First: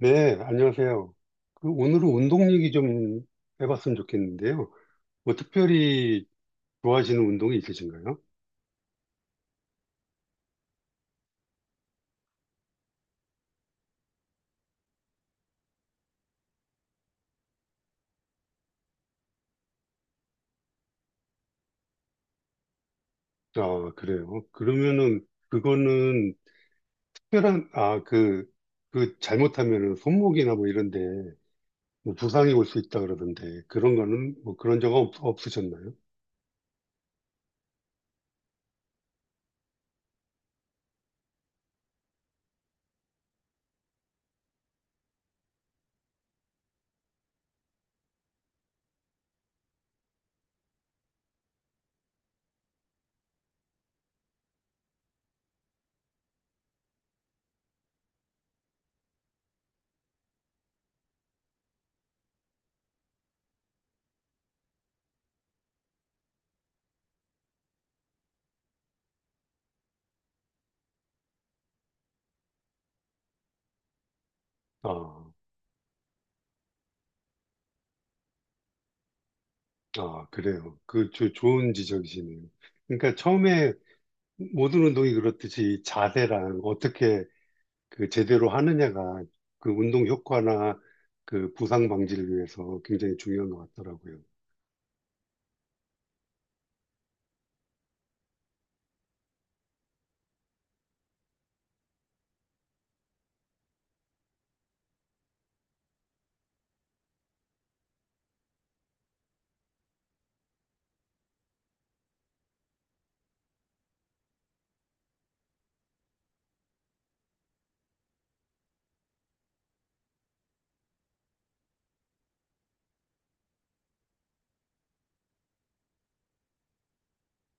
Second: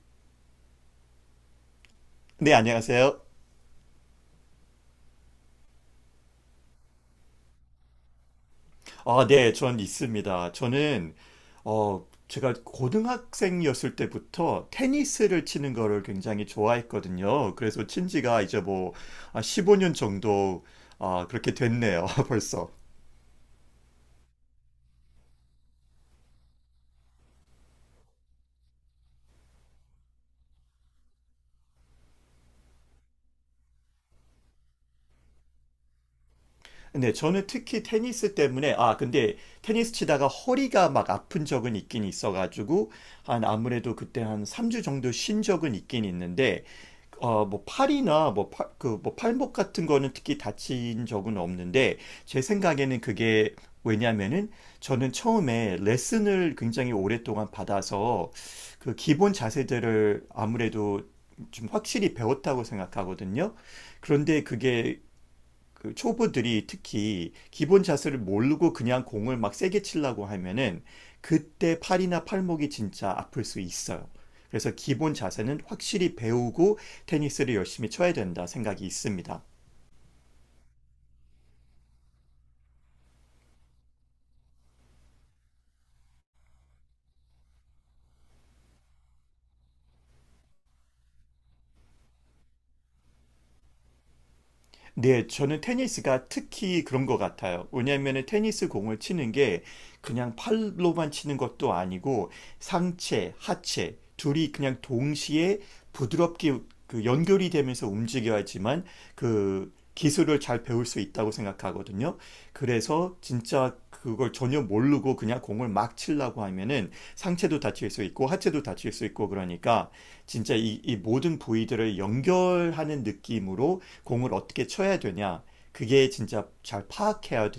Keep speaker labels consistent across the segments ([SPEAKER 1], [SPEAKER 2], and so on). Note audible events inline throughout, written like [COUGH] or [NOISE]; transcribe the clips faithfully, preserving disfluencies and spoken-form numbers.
[SPEAKER 1] 네, 안녕하세요. 그 오늘은 운동
[SPEAKER 2] 네,
[SPEAKER 1] 얘기 좀
[SPEAKER 2] 안녕하세요.
[SPEAKER 1] 해봤으면 좋겠는데요. 뭐 특별히 좋아하시는 운동이 있으신가요?
[SPEAKER 2] 아, 네, 전 있습니다. 저는, 어, 제가 고등학생이었을 때부터 테니스를 치는 거를 굉장히 좋아했거든요. 그래서 친 지가 이제 뭐, 십오 년 정도, 아, 그렇게 됐네요, [LAUGHS] 벌써.
[SPEAKER 1] 아, 그래요. 그러면은 그거는 특별한, 아, 그, 그 잘못하면은 손목이나 뭐 이런 데뭐 부상이 올 수 있다 그러던데 그런 거는 뭐 그런 적 없, 없으셨나요?
[SPEAKER 2] 네, 저는 특히 테니스 때문에, 아, 근데 테니스 치다가 허리가 막 아픈 적은 있긴 있어가지고, 한 아무래도 그때 한 삼 주 정도 쉰 적은 있긴 있는데, 어, 뭐 팔이나 뭐 팔, 그, 뭐 팔목 같은 거는 특히 다친 적은 없는데, 제 생각에는 그게 왜냐면은 저는 처음에 레슨을 굉장히 오랫동안 받아서 그 기본 자세들을 아무래도 좀 확실히 배웠다고 생각하거든요. 그런데 그게 그 초보들이 특히 기본 자세를 모르고 그냥 공을 막 세게 치려고 하면은 그때 팔이나 팔목이 진짜 아플 수 있어요. 그래서 기본
[SPEAKER 1] 아,
[SPEAKER 2] 자세는 확실히 배우고 테니스를 열심히 쳐야 된다 생각이 있습니다.
[SPEAKER 1] 아, 그래요. 그 조- 좋은 지적이시네요. 그러니까 처음에 모든 운동이 그렇듯이 자세랑 어떻게 그 제대로 하느냐가 그 운동 효과나 그 부상 방지를 위해서 굉장히 중요한 것 같더라고요.
[SPEAKER 2] 네, 저는 테니스가 특히 그런 것 같아요. 왜냐하면 테니스 공을 치는 게 그냥 팔로만 치는 것도 아니고 상체, 하체 둘이 그냥 동시에 부드럽게 그 연결이 되면서 움직여야지만 그 기술을 잘 배울 수 있다고 생각하거든요. 그래서 진짜 그걸 전혀 모르고 그냥 공을 막 치려고 하면은 상체도 다칠 수 있고 하체도 다칠 수 있고 그러니까 진짜 이, 이 모든 부위들을 연결하는 느낌으로 공을 어떻게 쳐야 되냐 그게 진짜 잘 파악해야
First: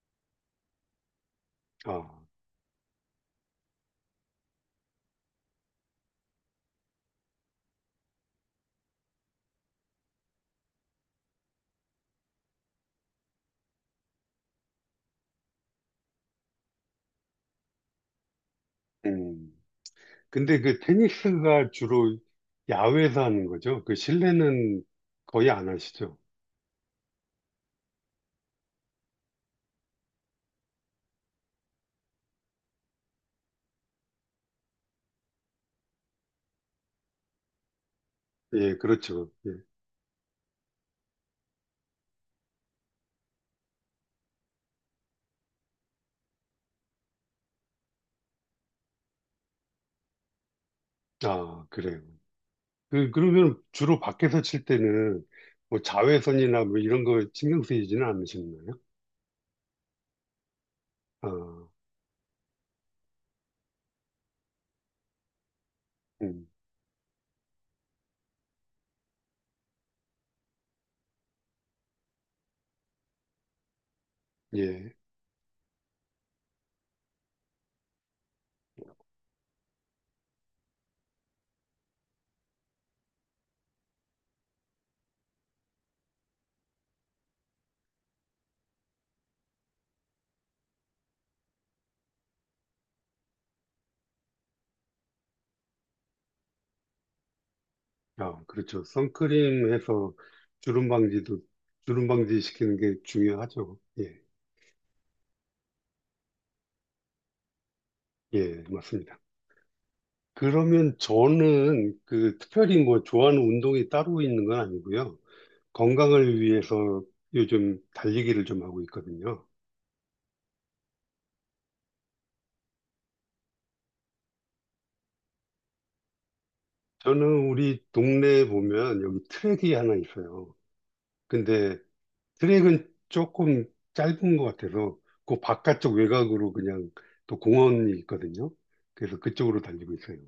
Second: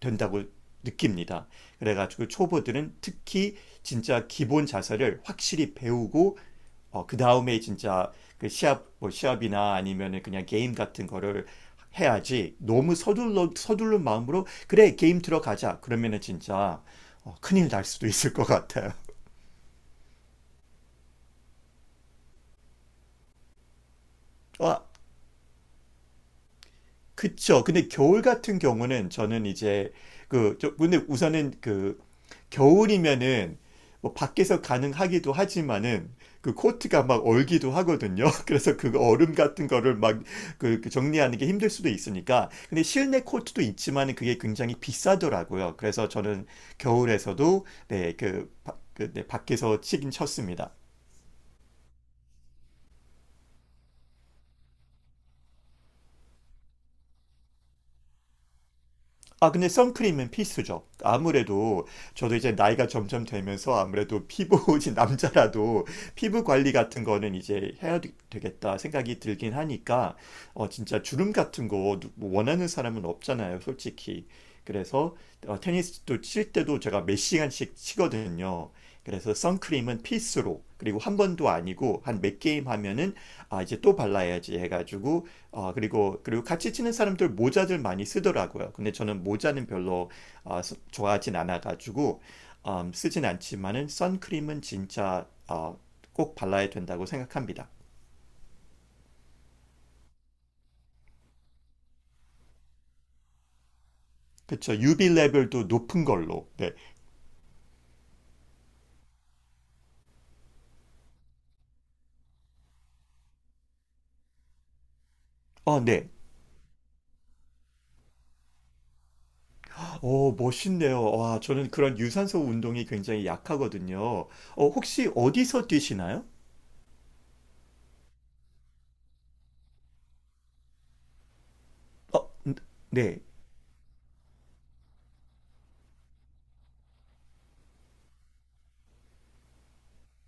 [SPEAKER 2] 된다고 느낍니다.
[SPEAKER 1] 아,
[SPEAKER 2] 그래가지고 초보들은 특히 진짜 기본 자세를 확실히 배우고 어, 그 다음에 진짜 그 시합 뭐 시합이나 아니면은 그냥 게임 같은 거를 해야지 너무 서둘러 서둘른 마음으로 그래 게임 들어가자 그러면은 진짜 어, 큰일 날 수도 있을 것 같아요.
[SPEAKER 1] 음. 근데 그 테니스가 주로 야외에서 하는 거죠? 그
[SPEAKER 2] [LAUGHS]
[SPEAKER 1] 실내는
[SPEAKER 2] 아,
[SPEAKER 1] 거의 안 하시죠?
[SPEAKER 2] 그쵸. 근데 겨울 같은 경우는 저는 이제 그, 저, 근데 우선은 그 겨울이면은 뭐 밖에서 가능하기도 하지만은 그 코트가 막 얼기도 하거든요. [LAUGHS]
[SPEAKER 1] 예,
[SPEAKER 2] 그래서 그
[SPEAKER 1] 그렇죠.
[SPEAKER 2] 얼음
[SPEAKER 1] 예.
[SPEAKER 2] 같은 거를 막 그 정리하는 게 힘들 수도 있으니까. 근데 실내 코트도 있지만은 그게 굉장히 비싸더라고요. 그래서 저는 겨울에서도 네, 그, 바- 그, 네, 밖에서 치긴 쳤습니다.
[SPEAKER 1] 아, 그래요. 그, 그러면 주로 밖에서 칠 때는 뭐 자외선이나 뭐 이런 거 신경 쓰이지는 않으셨나요?
[SPEAKER 2] 아, 근데 선크림은 필수죠.
[SPEAKER 1] 아,
[SPEAKER 2] 아무래도 저도 이제 나이가 점점 되면서 아무래도 피부, 이 [LAUGHS] 남자라도 피부
[SPEAKER 1] 음,
[SPEAKER 2] 관리 같은 거는 이제 해야 되- 되겠다 생각이 들긴 하니까, 어, 진짜 주름 같은 거 누- 뭐 원하는 사람은 없잖아요, 솔직히.
[SPEAKER 1] 예.
[SPEAKER 2] 그래서 어, 테니스도 칠 때도 제가 몇 시간씩 치거든요. 그래서 선크림은 필수로, 그리고 한 번도 아니고 한 몇 게임 하면은 아, 이제 또 발라야지 해가지고 어 그리고, 그리고 같이 치는 사람들 모자들 많이 쓰더라고요. 근데 저는 모자는 별로 어, 서- 좋아하진 않아가지고, 음, 쓰진 않지만은 선크림은 진짜 어, 꼭 발라야 된다고 생각합니다.
[SPEAKER 1] 아, 그렇죠. 선크림 해서 주름 방지도, 주름 방지 시키는 게 중요하죠. 예,
[SPEAKER 2] 그쵸. 유 브이 레벨도 높은 걸로. 네.
[SPEAKER 1] 예, 맞습니다. 그러면 저는 그 특별히 뭐 좋아하는 운동이 따로 있는 건 아니고요.
[SPEAKER 2] 어 네.
[SPEAKER 1] 건강을 위해서 요즘 달리기를 좀 하고 있거든요.
[SPEAKER 2] 오, 멋있네요. 와, 저는 그런 유산소 운동이 굉장히 약하거든요. 어, 혹시 어디서 뛰시나요?
[SPEAKER 1] 저는 우리 동네에 보면 여기 트랙이 하나 있어요. 근데
[SPEAKER 2] 어,
[SPEAKER 1] 트랙은
[SPEAKER 2] 네.
[SPEAKER 1] 조금 짧은 것 같아서 그 바깥쪽 외곽으로 그냥 또 공원이 있거든요. 그래서 그쪽으로 달리고 있어요.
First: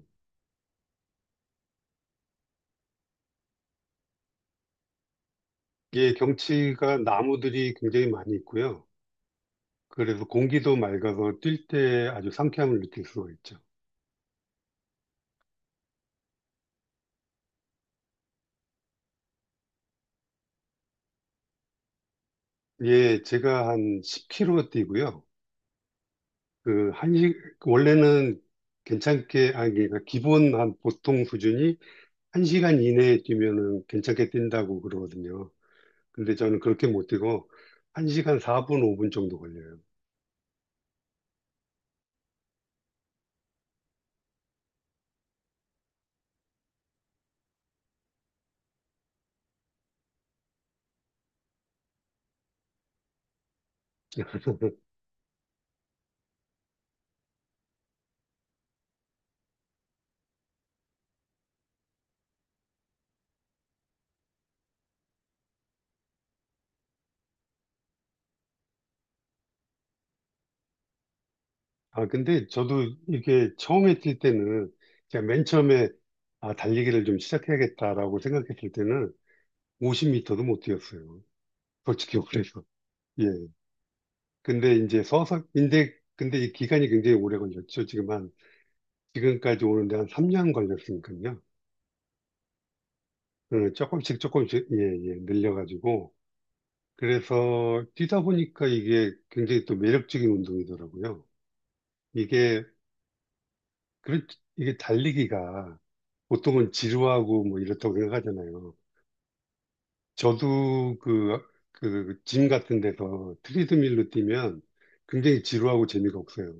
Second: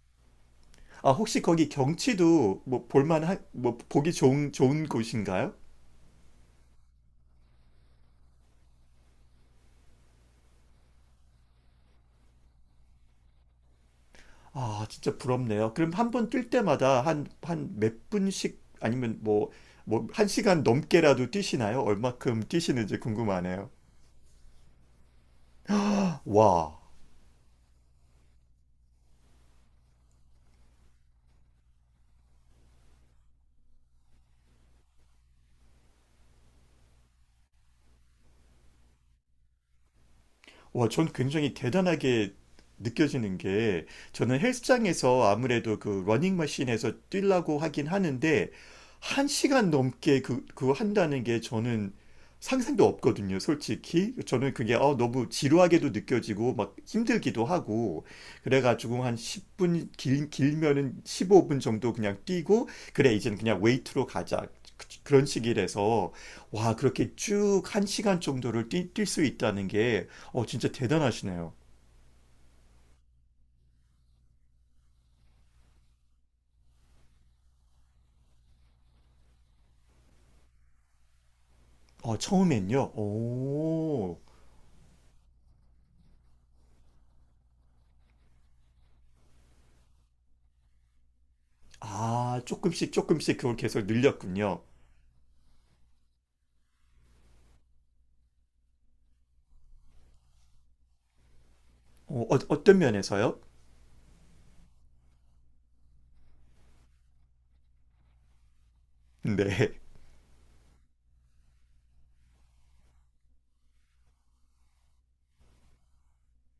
[SPEAKER 2] 아, 혹시 거기 경치도 뭐 볼만한, 뭐 보기 좋은, 좋은 곳인가요?
[SPEAKER 1] 이게 경치가 나무들이 굉장히 많이 있고요. 그래서 공기도 맑아서 뛸 때 아주 상쾌함을 느낄 수가 있죠.
[SPEAKER 2] 아, 진짜 부럽네요. 그럼 한 번 뛸 때마다 한, 한 몇 분씩 아니면 뭐, 뭐, 한 시간 넘게라도 뛰시나요? 얼마큼 뛰시는지
[SPEAKER 1] 예, 제가
[SPEAKER 2] 궁금하네요.
[SPEAKER 1] 한 십 킬로미터 뛰고요.
[SPEAKER 2] 와,
[SPEAKER 1] 그, 한 시, 원래는 괜찮게, 아니, 그러니까 기본 한 보통 수준이 한 시간 이내에 뛰면은 괜찮게 뛴다고 그러거든요. 근데 저는 그렇게 못 뛰고 한 시간 사 분, 오 분 정도 걸려요.
[SPEAKER 2] 와, 전 굉장히 대단하게 느껴지는 게 저는 헬스장에서 아무래도 그 러닝머신에서 뛰려고 하긴 하는데 한 시간 넘게 그, 그거 한다는 게 저는 상상도 없거든요, 솔직히. 저는 그게 어, 너무 지루하게도 느껴지고 막 힘들기도 하고 그래가지고 한 십 분 길, 길면은 십오 분 정도 그냥 뛰고 그래 이제는 그냥 웨이트로 가자. 그런 시기라서 와 그렇게 쭉 한 시간 정도를 뛸 수 있다는 게 어, 진짜 대단하시네요.
[SPEAKER 1] 아, 근데 저도 이게 처음에 뛸 때는 제가 맨 처음에 아, 달리기를 좀 시작해야겠다라고 생각했을 때는 오 영 미터도 못 뛰었어요.
[SPEAKER 2] 어,
[SPEAKER 1] 솔직히 그래서.
[SPEAKER 2] 처음엔요.
[SPEAKER 1] 예.
[SPEAKER 2] 오,
[SPEAKER 1] 근데 이제 서서, 근데, 근데 이 기간이 굉장히 오래 걸렸죠. 지금 한, 지금까지 오는데 한 삼 년 걸렸으니까요.
[SPEAKER 2] 아 조금씩 조금씩 그걸
[SPEAKER 1] 어,
[SPEAKER 2] 계속
[SPEAKER 1] 조금씩
[SPEAKER 2] 늘렸군요.
[SPEAKER 1] 조금씩, 예, 예, 늘려가지고. 그래서 뛰다 보니까 이게 굉장히 또 매력적인 운동이더라고요.
[SPEAKER 2] 어, 어,
[SPEAKER 1] 이게,
[SPEAKER 2] 어떤 면에서요?
[SPEAKER 1] 그, 이게 달리기가 보통은 지루하고 뭐 이렇다고 생각하잖아요.
[SPEAKER 2] 네,
[SPEAKER 1] 저도 그, 그, 그 짐 같은 데서 트리드밀로 뛰면 굉장히 지루하고 재미가 없어요.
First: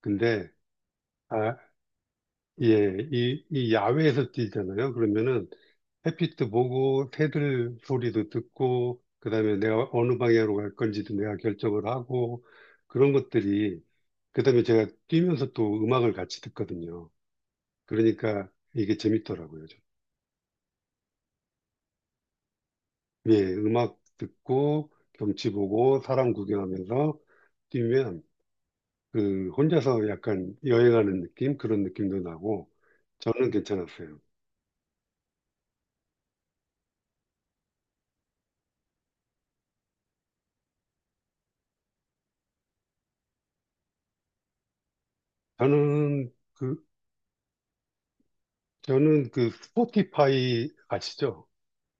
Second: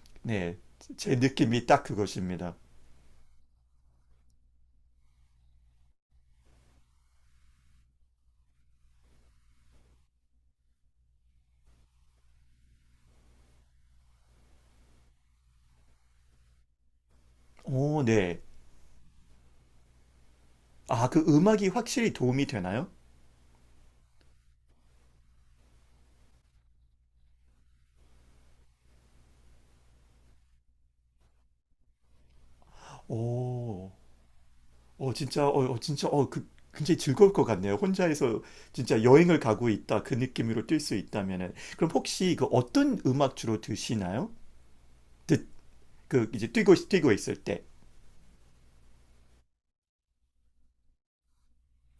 [SPEAKER 1] 근데,
[SPEAKER 2] 네, 제
[SPEAKER 1] 아,
[SPEAKER 2] 느낌이 딱 그것입니다.
[SPEAKER 1] 예, 이, 이 야외에서 뛰잖아요. 그러면은 햇빛도 보고, 새들 소리도 듣고, 그다음에 내가 어느 방향으로 갈 건지도 내가 결정을 하고, 그런 것들이, 그다음에 제가 뛰면서 또 음악을 같이 듣거든요.
[SPEAKER 2] 오, 네.
[SPEAKER 1] 그러니까 이게 재밌더라고요. 좀.
[SPEAKER 2] 아, 그 음악이 확실히 도움이 되나요?
[SPEAKER 1] 예, 음악 듣고, 경치 보고, 사람 구경하면서 뛰면, 그, 혼자서 약간 여행하는 느낌? 그런 느낌도 나고, 저는
[SPEAKER 2] 오.
[SPEAKER 1] 괜찮았어요.
[SPEAKER 2] 어, 진짜, 어, 어, 진짜, 어, 그, 굉장히 즐거울 것 같네요. 혼자서 진짜 여행을 가고 있다. 그 느낌으로 뛸 수 있다면은. 그럼 혹시 그 어떤 음악 주로 드시나요? 듣, 그,
[SPEAKER 1] 저는
[SPEAKER 2] 이제 뛰고,
[SPEAKER 1] 그
[SPEAKER 2] 뛰고 있을 때.
[SPEAKER 1] 저는 그 스포티파이 아시죠?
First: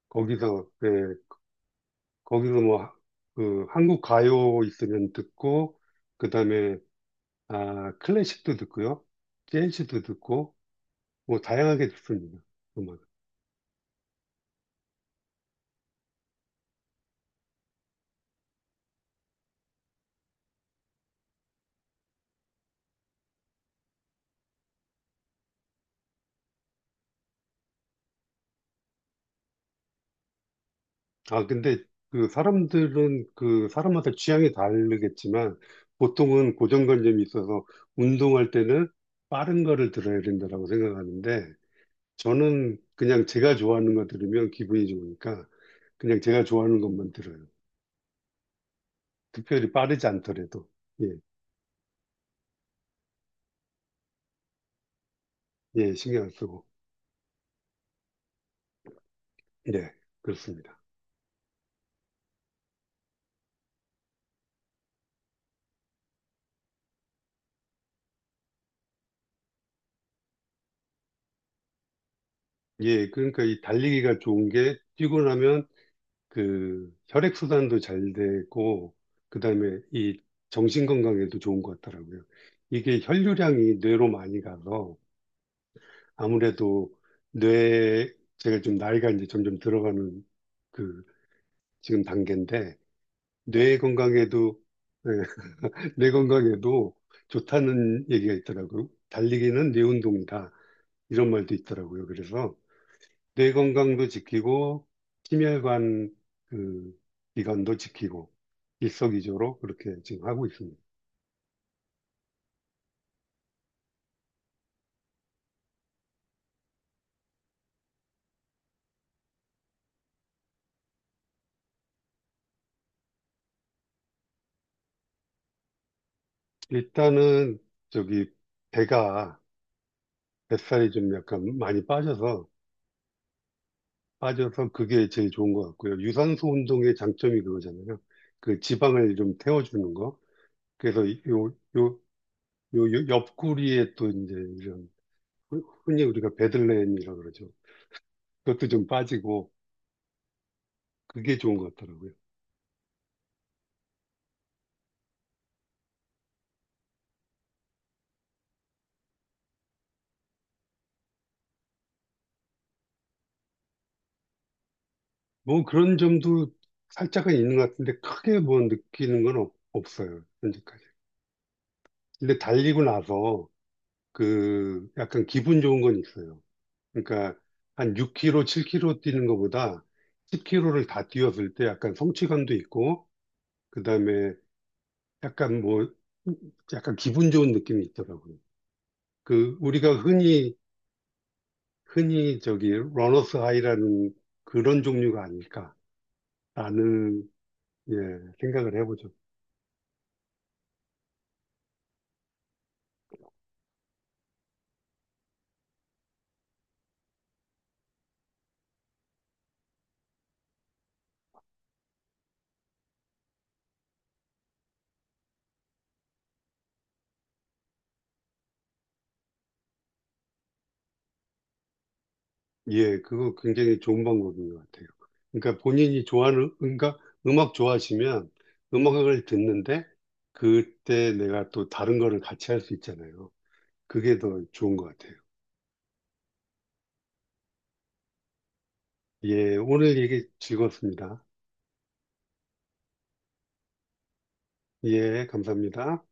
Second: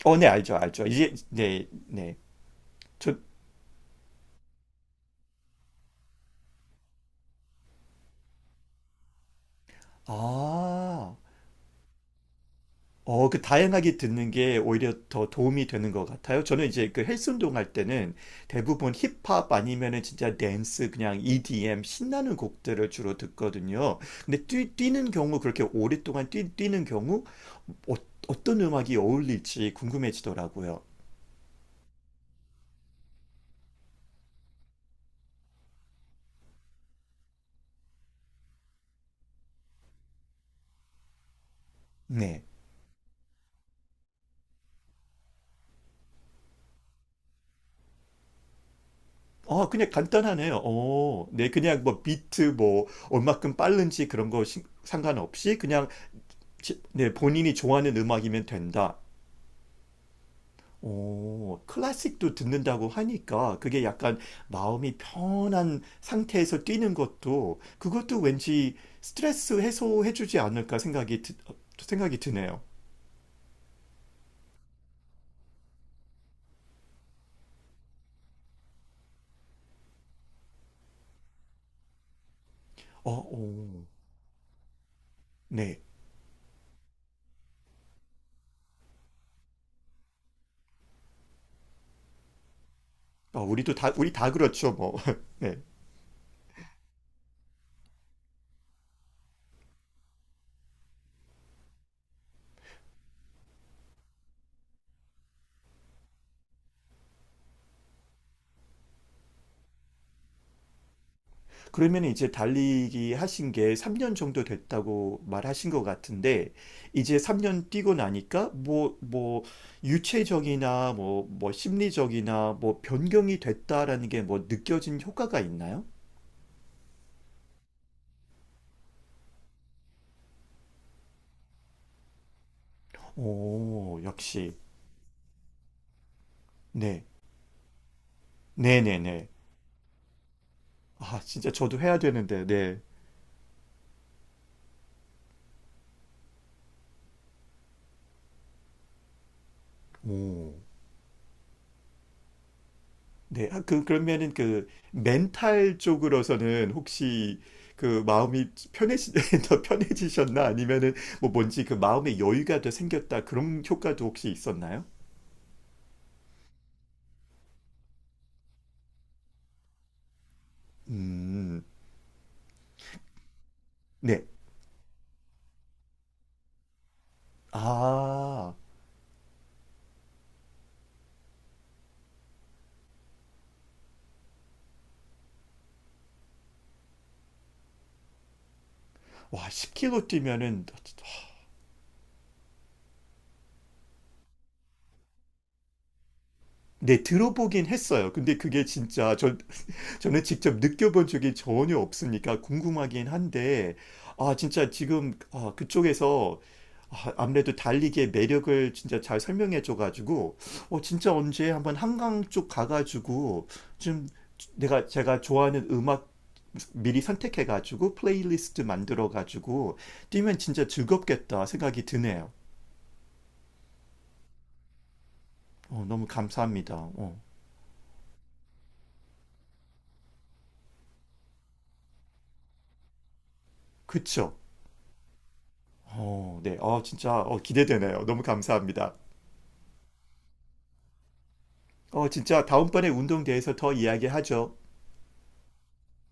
[SPEAKER 2] 어, 네, 알죠,
[SPEAKER 1] 거기서
[SPEAKER 2] 알죠.
[SPEAKER 1] 예,
[SPEAKER 2] 이제, 네, 네.
[SPEAKER 1] 거기서 뭐
[SPEAKER 2] 저,
[SPEAKER 1] 그 한국 가요 있으면 듣고 그다음에 아 클래식도 듣고요. 재즈도 듣고
[SPEAKER 2] 아,
[SPEAKER 1] 뭐 다양하게 듣습니다. 음악.
[SPEAKER 2] 어, 그 다양하게 듣는 게 오히려 더 도움이 되는 것 같아요. 저는 이제 그 헬스 운동할 때는 대부분 힙합 아니면은 진짜 댄스 그냥 이 디 엠 신나는 곡들을 주로 듣거든요. 근데 뛰, 는 경우 그렇게 오랫동안 뛰, 뛰는 경우 어, 어떤 음악이 어울릴지 궁금해지더라고요.
[SPEAKER 1] 아 근데 그 사람들은 그 사람마다 취향이 다르겠지만 보통은 고정관념이 있어서 운동할 때는 빠른 거를 들어야 된다라고 생각하는데
[SPEAKER 2] 네.
[SPEAKER 1] 저는 그냥 제가 좋아하는 거 들으면 기분이 좋으니까 그냥 제가 좋아하는 것만 들어요.
[SPEAKER 2] 아,
[SPEAKER 1] 특별히
[SPEAKER 2] 그냥
[SPEAKER 1] 빠르지
[SPEAKER 2] 간단하네요.
[SPEAKER 1] 않더라도, 예,
[SPEAKER 2] 어, 네, 그냥 뭐 비트 뭐 얼마큼 빠른지 그런 거 신- 상관없이 그냥
[SPEAKER 1] 예, 신경 안 쓰고,
[SPEAKER 2] 지- 네, 본인이 좋아하는 음악이면 된다.
[SPEAKER 1] 네, 그렇습니다.
[SPEAKER 2] 오, 클래식도 듣는다고 하니까 그게 약간 마음이 편한 상태에서 뛰는 것도 그것도 왠지 스트레스 해소해주지 않을까 생각이 드, 어, 생각이 드네요.
[SPEAKER 1] 예, 그러니까 이 달리기가 좋은 게 뛰고 나면 그 혈액순환도 잘 되고, 그 다음에 이 정신 건강에도 좋은 것 같더라고요. 이게
[SPEAKER 2] 어,
[SPEAKER 1] 혈류량이
[SPEAKER 2] 오
[SPEAKER 1] 뇌로 많이 가서
[SPEAKER 2] 네.
[SPEAKER 1] 아무래도 뇌, 제가 좀 나이가 이제 점점 들어가는 그 지금 단계인데,
[SPEAKER 2] 어, 우리도
[SPEAKER 1] 뇌
[SPEAKER 2] 다 우리 다
[SPEAKER 1] 건강에도,
[SPEAKER 2] 그렇죠, 뭐.
[SPEAKER 1] 예,
[SPEAKER 2] [LAUGHS] 네.
[SPEAKER 1] [LAUGHS] 뇌 건강에도 좋다는 얘기가 있더라고요. 달리기는 뇌 운동이다. 이런 말도 있더라고요. 그래서 뇌 건강도 지키고 심혈관 그 기관도 지키고 일석이조로 그렇게 지금 하고 있습니다.
[SPEAKER 2] 그러면 이제 달리기 하신 게 삼 년 정도 됐다고 말하신 것 같은데, 이제 삼 년 뛰고 나니까, 뭐, 뭐, 유체적이나, 뭐, 뭐, 심리적이나, 뭐, 변경이 됐다라는 게 뭐, 느껴진 효과가 있나요?
[SPEAKER 1] 일단은 저기 배가 뱃살이 좀 약간 많이 빠져서
[SPEAKER 2] 오, 역시.
[SPEAKER 1] 빠져서 그게 제일 좋은 것 같고요. 유산소 운동의
[SPEAKER 2] 네.
[SPEAKER 1] 장점이 그거잖아요. 그 지방을
[SPEAKER 2] 네네네.
[SPEAKER 1] 좀 태워주는 거. 그래서
[SPEAKER 2] 아,
[SPEAKER 1] 이- 요,
[SPEAKER 2] 진짜 저도
[SPEAKER 1] 요,
[SPEAKER 2] 해야 되는데, 네.
[SPEAKER 1] 요, 요 옆구리에 또 이제 이런 흔- 흔히 우리가 베들레헴이라고 그러죠. 그것도 좀 빠지고
[SPEAKER 2] 오.
[SPEAKER 1] 그게 좋은 것 같더라고요.
[SPEAKER 2] 네, 아, 그, 그러면은 그 멘탈 쪽으로서는 혹시 그 마음이 편해지, [LAUGHS] 더 편해지셨나? 아니면은 뭐 뭔지 그 마음의 여유가 더 생겼다. 그런 효과도 혹시 있었나요?
[SPEAKER 1] 뭐 그런 점도 살짝은 있는 것 같은데 크게 뭐 느끼는 건 없, 없어요. 현재까지.
[SPEAKER 2] 음,
[SPEAKER 1] 근데 달리고 나서
[SPEAKER 2] 네.
[SPEAKER 1] 그 약간 기분 좋은 건 있어요. 그러니까 한 육 킬로미터,
[SPEAKER 2] 아,
[SPEAKER 1] 칠 킬로미터 뛰는 것보다 십 킬로미터를 다 뛰었을 때 약간 성취감도 있고 그다음에 약간 뭐 약간 기분 좋은 느낌이 있더라고요.
[SPEAKER 2] 와,
[SPEAKER 1] 그 우리가
[SPEAKER 2] 십 킬로미터
[SPEAKER 1] 흔히
[SPEAKER 2] 뛰면은,
[SPEAKER 1] 흔히 저기 러너스 하이라는 그런 종류가
[SPEAKER 2] 네,
[SPEAKER 1] 아닐까라는
[SPEAKER 2] 들어보긴
[SPEAKER 1] 예,
[SPEAKER 2] 했어요. 근데 그게
[SPEAKER 1] 생각을 해보죠.
[SPEAKER 2] 진짜, 저, 저는 직접 느껴본 적이 전혀 없으니까 궁금하긴 한데, 아, 진짜 지금 아, 그쪽에서 아, 아무래도 달리기의 매력을 진짜 잘 설명해 줘가지고, 어, 진짜 언제 한번 한강 쪽 가가지고, 좀 내가 제가 좋아하는 음악 미리 선택해가지고, 플레이리스트 만들어가지고, 뛰면 진짜 즐겁겠다 생각이 드네요.
[SPEAKER 1] 예, 그거 굉장히 좋은 방법인 것 같아요. 그러니까
[SPEAKER 2] 어,
[SPEAKER 1] 본인이
[SPEAKER 2] 너무
[SPEAKER 1] 좋아하는,
[SPEAKER 2] 감사합니다.
[SPEAKER 1] 그러니까
[SPEAKER 2] 어,
[SPEAKER 1] 음악 좋아하시면 음악을 듣는데 그때 내가 또 다른 거를 같이 할 수 있잖아요. 그게
[SPEAKER 2] 그쵸?
[SPEAKER 1] 더 좋은 것 같아요.
[SPEAKER 2] 어, 네. 어, 진짜 어, 기대되네요. 너무 감사합니다.
[SPEAKER 1] 예, 오늘 얘기 즐거웠습니다.
[SPEAKER 2] 어, 진짜 다음번에 운동대에서 더 이야기하죠.
[SPEAKER 1] 예, 감사합니다.